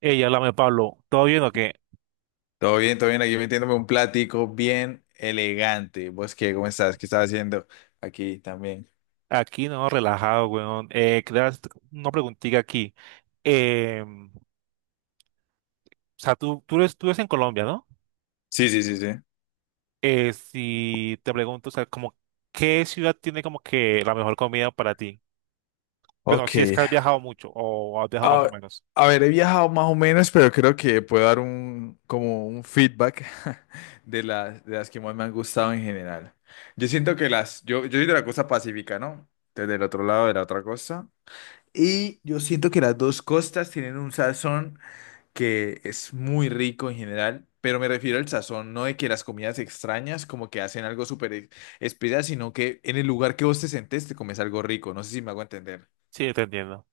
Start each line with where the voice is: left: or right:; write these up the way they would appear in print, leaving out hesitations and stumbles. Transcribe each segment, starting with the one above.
right: Ey, háblame, Pablo. ¿Todo bien o qué?
left: Todo bien, todo bien. Aquí metiéndome un platico bien elegante. ¿Vos qué? ¿Cómo estás? ¿Qué estás haciendo aquí también?
right: Aquí no, relajado, weón. Quería hacer una preguntita aquí. O sea, tú eres en Colombia, ¿no?
left: Sí, sí, sí, sí.
right: Si te pregunto, o sea, como, ¿qué ciudad tiene como que la mejor comida para ti? Bueno,
left: Ok.
right: si es que has viajado mucho o has viajado más o
left: A,
right: menos.
left: a ver, he viajado más o menos, pero creo que puedo dar como un feedback de las que más me han gustado en general. Yo siento que yo soy de la costa pacífica, ¿no? Desde el otro lado de la otra costa. Y yo siento que las dos costas tienen un sazón que es muy rico en general, pero me refiero al sazón, no de que las comidas extrañas como que hacen algo súper especial, sino que en el lugar que vos te sentés te comes algo rico, no sé si me hago entender.
right: Sí, te entiendo.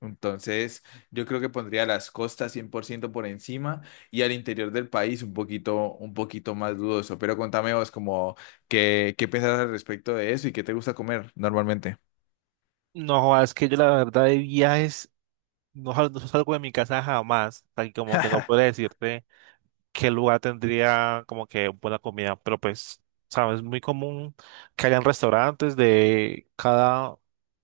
left: Entonces, yo creo que pondría las costas 100 por ciento por encima y al interior del país un poquito más dudoso. Pero contame vos como qué pensás al respecto de eso y qué te gusta comer normalmente.
right: No, es que yo la verdad de viajes no salgo de mi casa jamás. O sea, que como que no puedo decirte qué lugar tendría como que buena comida, pero pues, sabes, es muy común que hayan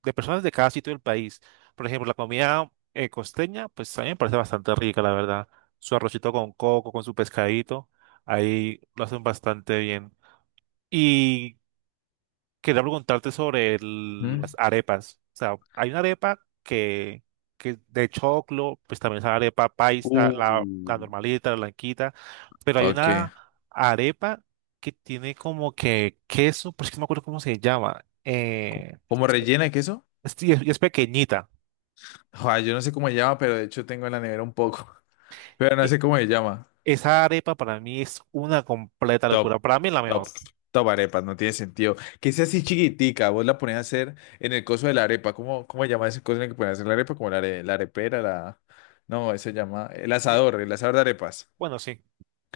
right: de personas de cada sitio del país. Por ejemplo, la comida costeña, pues a mí me parece bastante rica, la verdad. Su arrocito con coco, con su pescadito, ahí lo hacen bastante bien. Y quería preguntarte sobre las
left: ¿Mm?
right: arepas. O sea, hay que de choclo, pues también es la arepa paisa, la
left: Uh.
right: normalita, la blanquita, pero hay
left: Ok.
right: una arepa que tiene como que queso, pues que no me acuerdo cómo se llama.
left: ¿Como rellena de queso?
right: Y es, y es pequeñita.
left: Joder, yo no sé cómo se llama, pero de hecho tengo en la nevera un poco. Pero no
right: E-
left: sé cómo se llama.
right: Esa arepa para mí es una completa
left: Top,
right: locura. Para mí es la
left: top,
right: mejor.
left: top arepas, no tiene sentido. Que sea así chiquitica, vos la ponés a hacer en el coso de la arepa. Cómo se llama ese coso en el que pones a hacer la arepa? Como la arepera, la... No, eso se llama
right: Eh,
left: el asador de arepas.
right: Bueno, sí.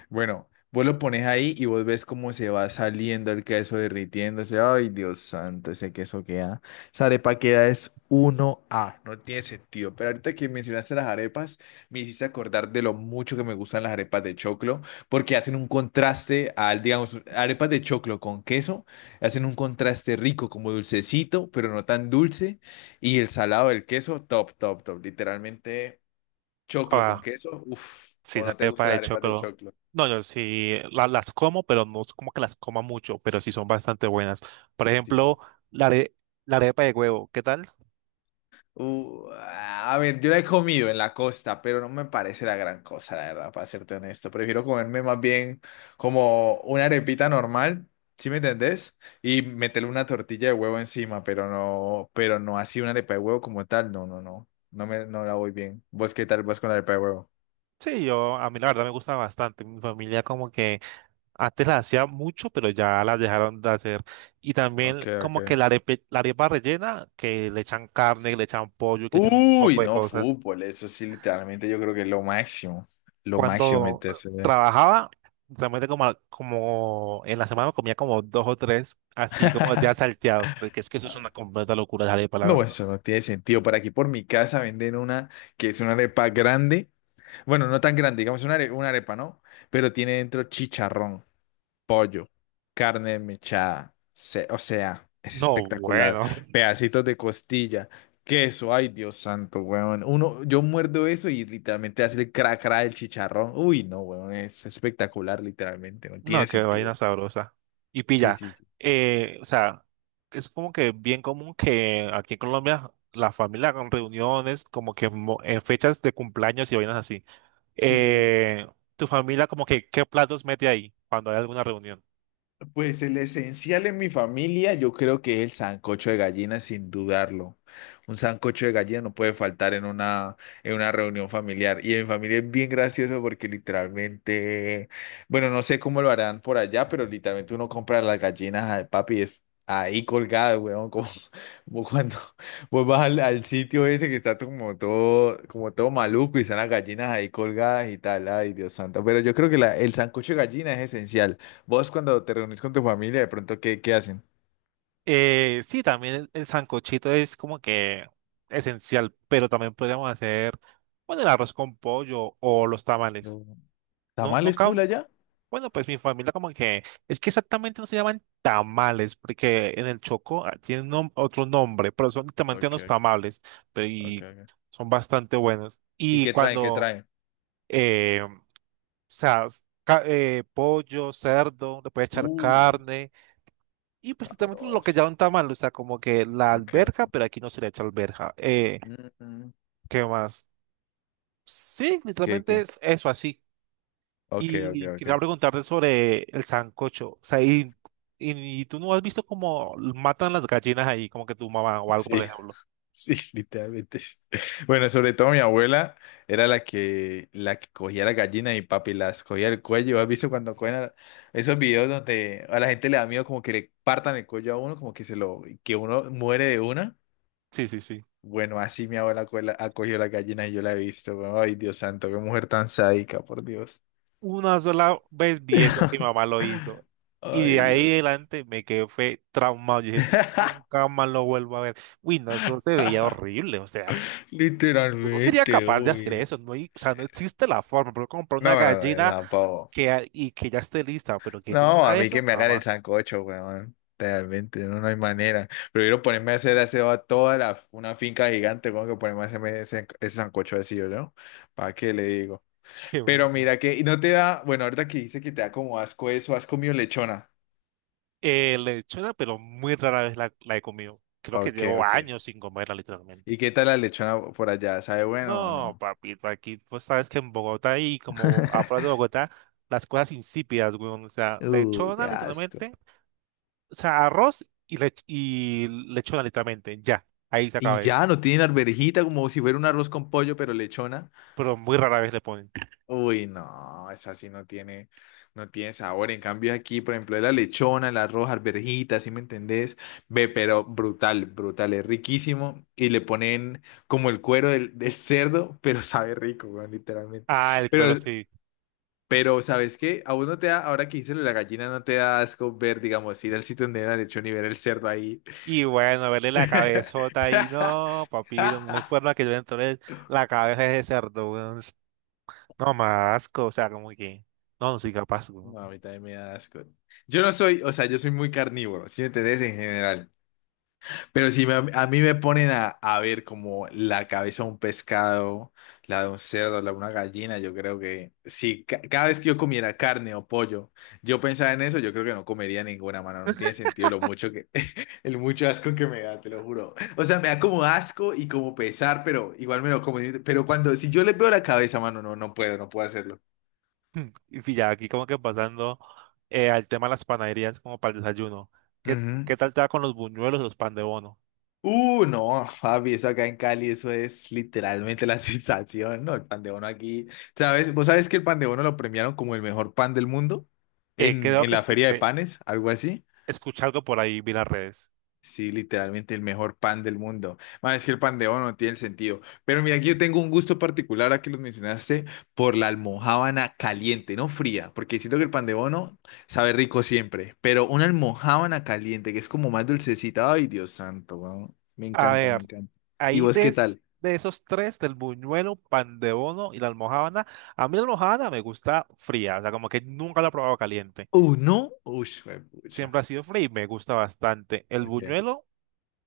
left: Bueno, vos lo pones ahí y vos ves cómo se va saliendo el queso derritiéndose. Ay, Dios santo, ese queso queda. Esa arepa queda es uno a. No tiene sentido. Pero ahorita que mencionaste las arepas, me hiciste acordar de lo mucho que me gustan las arepas de choclo, porque hacen un contraste al, digamos, arepas de choclo con queso. Hacen un contraste rico, como dulcecito, pero no tan dulce. Y el salado del queso, top, top, top. Literalmente, choclo con
right: Ah,
left: queso. Uf,
right: sí,
left: o no te
right: sale
left: gustan
right: para
left: las
right: de
left: arepas de
right: choclo.
left: choclo.
right: No, yo las como, pero no es como que las coma mucho, pero sí son bastante buenas. Por ejemplo,
left: Sí.
right: la, are- la arepa de huevo, ¿qué tal?
left: A ver, yo la he comido en la costa, pero no me parece la gran cosa, la verdad, para serte honesto. Prefiero comerme más bien como una arepita normal, ¿sí me entendés? Y meterle una tortilla de huevo encima, pero no así una arepa de huevo como tal. No, no, no. No la voy bien. ¿Vos qué tal vas con la arepa de huevo?
right: Sí, a mí la verdad me gusta bastante. Mi familia como que antes la hacía mucho, pero ya la dejaron de hacer. Y
left: Ok,
right: también
left: ok.
right: como que la arepa rellena, que le echan carne, que le echan pollo, que le echan un
left: Uy,
right: poco de
left: no,
right: cosas.
left: fútbol, eso sí, literalmente yo creo que es lo máximo. Lo máximo
right: Cuando
left: meterse.
right: trabajaba, realmente como en la semana comía como dos o tres, así como de salteados porque es que eso es una completa locura, dejaré para la
left: No,
right: verdad.
left: eso no tiene sentido. Por aquí, por mi casa, venden una que es una arepa grande. Bueno, no tan grande, digamos una arepa, ¿no? Pero tiene dentro chicharrón, pollo, carne mechada. O sea, es
right: No,
left: espectacular.
right: bueno,
left: Pedacitos de costilla, queso. Ay, Dios santo, weón. Uno, yo muerdo eso y literalmente hace el cra cra del chicharrón. Uy, no, weón, es espectacular, literalmente. No tiene
right: no, qué
left: sentido.
right: vaina sabrosa. Y
left: Sí,
right: pilla,
left: sí, sí.
right: o sea, es como que bien común que aquí en Colombia la familia con reuniones, como que en fechas de cumpleaños y vainas así.
left: Sí, sí, sí.
right: Eh, Tu familia como que, ¿qué platos mete ahí cuando hay alguna reunión?
left: Pues el esencial en mi familia, yo creo que es el sancocho de gallina, sin dudarlo. Un sancocho de gallina no puede faltar en en una reunión familiar. Y en mi familia es bien gracioso porque literalmente, bueno, no sé cómo lo harán por allá, pero literalmente uno compra las gallinas al papi y es ahí colgada, weón, como, como cuando vos vas al sitio ese que está como todo maluco y están las gallinas ahí colgadas y tal. Ay, Dios santo. Pero yo creo que el sancocho de gallina es esencial. Vos cuando te reunís con tu familia, de pronto, qué hacen?
right: Sí, también el sancochito es como que esencial, pero también podríamos hacer, bueno, el arroz con pollo o los tamales.
left: No.
right: No,
left: ¿Tamales
right: nunca,
left: full allá?
right: bueno, pues mi familia como que, es que exactamente no se llaman tamales, porque en el Choco ah, otro nombre, pero son literalmente
left: Ok,
right: unos tamales, pero
left: ok,
right: y
left: ok.
right: son bastante buenos.
left: ¿Y
right: Y
left: qué traen? ¿Qué
right: cuando,
left: traen?
right: eh, o sea, pollo, cerdo, le puede echar
left: Uh,
right: carne y pues literalmente lo que
left: sabroso.
right: llaman tamal, o sea, como que la
left: Ok,
right: alberja,
left: ok.
right: pero aquí no se le echa alberja.
left: Mm, mm.
right: ¿Qué más? Sí,
left: ¿Qué,
right: literalmente
left: qué?
right: es eso así.
left: Ok, ok,
right: Y
left: ok.
right: quería preguntarte sobre el sancocho. O sea, y tú no has visto cómo matan las gallinas ahí, como que tu mamá o algo, por
left: Sí,
right: ejemplo.
left: sí, literalmente. Sí. Bueno, sobre todo mi abuela era la que cogía la gallina y papi las cogía el cuello. ¿Has visto cuando esos videos donde a la gente le da miedo como que le partan el cuello a uno, como que se lo, que uno muere de una?
right: Sí, sí, sí.
left: Bueno, así mi abuela ha cogido las gallinas y yo la he visto. Weón. Ay, Dios santo, qué mujer tan sádica, por Dios.
right: Una sola vez vi eso que mi mamá lo hizo. Y de
left: Ay, Dios.
right: ahí adelante me quedé, fue traumado. Y eso nunca más lo vuelvo a ver. Uy, no, eso se veía horrible. O sea, yo no sería
left: Literalmente,
right: capaz de hacer
left: uy.
right: eso, o sea, no existe la forma, pero comprar una
left: No, no, no,
right: gallina
left: no, pavo.
right: y que ya esté lista, pero que yo le
left: No, a
right: haga
left: mí que
right: eso,
left: me hagan el
right: jamás.
left: sancocho, weón. Realmente, no hay manera. Prefiero ponerme a hacer aseo a toda la, una finca gigante, weón, que ponerme a hacerme ese sancocho así, ¿no? ¿Para qué le digo?
right: Qué
left: Pero
right: onda.
left: mira que, y no te da, bueno, ahorita que dice que te da como asco eso, ¿has comido lechona?
right: Lechona, pero muy rara vez la he comido. Creo que
left: Ok,
right: llevo
left: ok.
right: años sin comerla, literalmente.
left: ¿Y qué tal la lechona por allá? ¿Sabe bueno o
right: No,
left: no?
right: papito, aquí, pues sabes que en Bogotá y como afuera de Bogotá, las cosas insípidas, weón. O sea,
left: Uy,
right: lechona,
left: qué asco.
right: literalmente. O sea, arroz y, lech- y lechona, literalmente. Ya, ahí se
left: Y
right: acaba eso.
left: ya, no tienen arvejita como si fuera un arroz con pollo, pero lechona.
right: Pero muy rara vez le ponen.
left: Uy, no, esa no tiene sabor. En cambio aquí, por ejemplo, la lechona, el arroz, arvejita, ¿sí me entendés? Ve, pero brutal, brutal, es riquísimo. Y le ponen como el cuero del cerdo, pero sabe rico, weón, literalmente.
right: Ah, el cuero
left: Pero
right: sí.
left: pero, ¿sabes qué? A uno te da, ahora que hice lo de la gallina, no te da asco ver, digamos, ir al sitio donde era el lechón y ver el cerdo ahí.
right: Y bueno, verle la cabezota ahí, no, papito, no hay forma que yo le entre la cabeza de ese cerdo, weón. No, más asco, o sea, como que, no, no soy capaz, weón.
left: No, a mí también me da asco. Yo no soy, o sea, yo soy muy carnívoro, si me entendés en general. Pero si me- a mí me ponen a ver como la cabeza de un pescado, la de un cerdo, la de una gallina, yo creo que si ca- cada vez que yo comiera carne o pollo, yo pensaba en eso, yo creo que no comería ninguna, mano. No tiene sentido lo mucho que, el mucho asco que me da, te lo juro. O sea, me da como asco y como pesar, pero igual me lo como. Pero cuando, si yo les veo la cabeza, mano, no puedo, no puedo hacerlo.
right: Y ya aquí como que pasando al tema de las panaderías como para el desayuno. ¿Qué,
left: Ujú.
right: ¿Qué tal te va con los buñuelos, los pan de bono?
left: No, papi, eso acá en Cali, eso es literalmente la sensación, ¿no? El pan de bono aquí, ¿sabes? ¿Vos sabés que el pan de bono lo premiaron como el mejor pan del mundo
right: Eh, creo
left: en
right: que
left: la feria de
right: escuché,
left: panes, algo así?
right: Escuché algo por ahí, vi las redes.
left: Sí, literalmente el mejor pan del mundo. Man, es que el pan de bono no tiene el sentido. Pero mira, aquí yo tengo un gusto particular, a que lo mencionaste, por la almojábana caliente, no fría, porque siento que el pan de bono sabe rico siempre, pero una almojábana caliente, que es como más dulcecita. Ay, Dios santo, weón. Me
right: A
left: encanta, me
right: ver,
left: encanta. ¿Y vos qué tal?
right: de esos tres, del buñuelo, pan de bono y la almojábana, a mí la almojábana me gusta fría, o sea, como que nunca la he probado caliente.
left: ¿No? Uy, pucha.
right: Siempre ha sido free, me gusta bastante. El
left: Ok.
right: buñuelo, o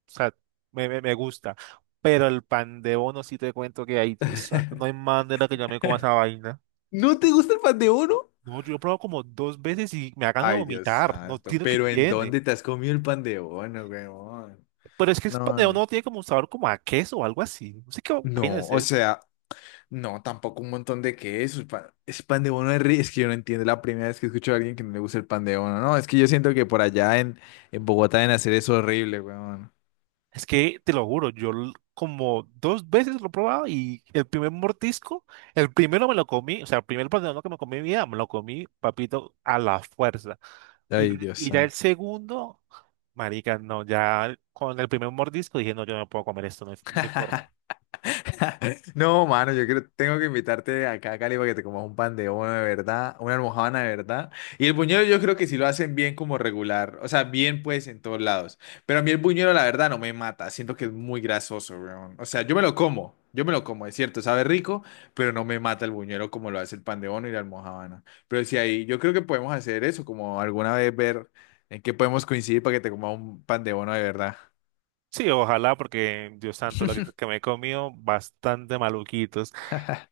right: sea, me gusta, pero el pan de bono sí te cuento que hay, Dios santo, no hay manera que yo me coma esa vaina.
left: ¿No te gusta el pan de bono?
right: No, yo he probado como dos veces y me hagan de
left: Ay, Dios
right: vomitar, no
left: santo.
right: tiene que
left: ¿Pero en
right: tiene.
left: dónde te has comido el pan de bono, weón?
right: Pero es que el pan
left: No,
right: de bono
left: no.
right: no tiene como un sabor como a queso o algo así, no sé qué vaina
left: No,
right: es
left: o
right: esa.
left: sea, no, tampoco un montón de quesos. Es pan de bono Es que yo no entiendo la primera vez que escucho a alguien que no le gusta el pan de bono. No, es que yo siento que por allá en Bogotá deben hacer eso horrible, weón.
right: Es que te lo juro, como dos veces lo he probado y el primer mordisco, el primero me lo comí, o sea, el primer pan de bono que me comí en mi vida, me lo comí, papito, a la fuerza. Y,
left: Ay, Dios.
right: y ya el segundo, marica, no, ya con el primer mordisco dije, no, yo no puedo comer esto, no hay forma.
left: No, mano, yo creo, tengo que invitarte acá a Cali para que te comas un pan de bono de verdad, una almojábana de verdad. Y el buñuelo yo creo que sí lo hacen bien como regular, o sea, bien pues en todos lados. Pero a mí el buñuelo la verdad no me mata, siento que es muy grasoso, weón. O sea, yo me lo como, yo me lo como, es cierto, sabe rico, pero no me mata el buñuelo como lo hace el pan de bono y la almojábana. Pero sí ahí, yo creo que podemos hacer eso, como alguna vez ver en qué podemos coincidir para que te comas un pan de bono de verdad.
right: Sí, ojalá, porque Dios santo, que me he comido, bastante maluquitos.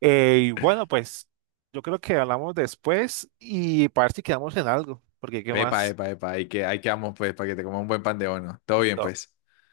right: Y bueno, pues yo creo que hablamos después y para ver si quedamos en algo, porque ¿qué
left: Epa,
right: más?
left: epa, epa, hay que vamos pues para que te coma un buen pan de bono. Todo bien
right: Listo.
left: pues.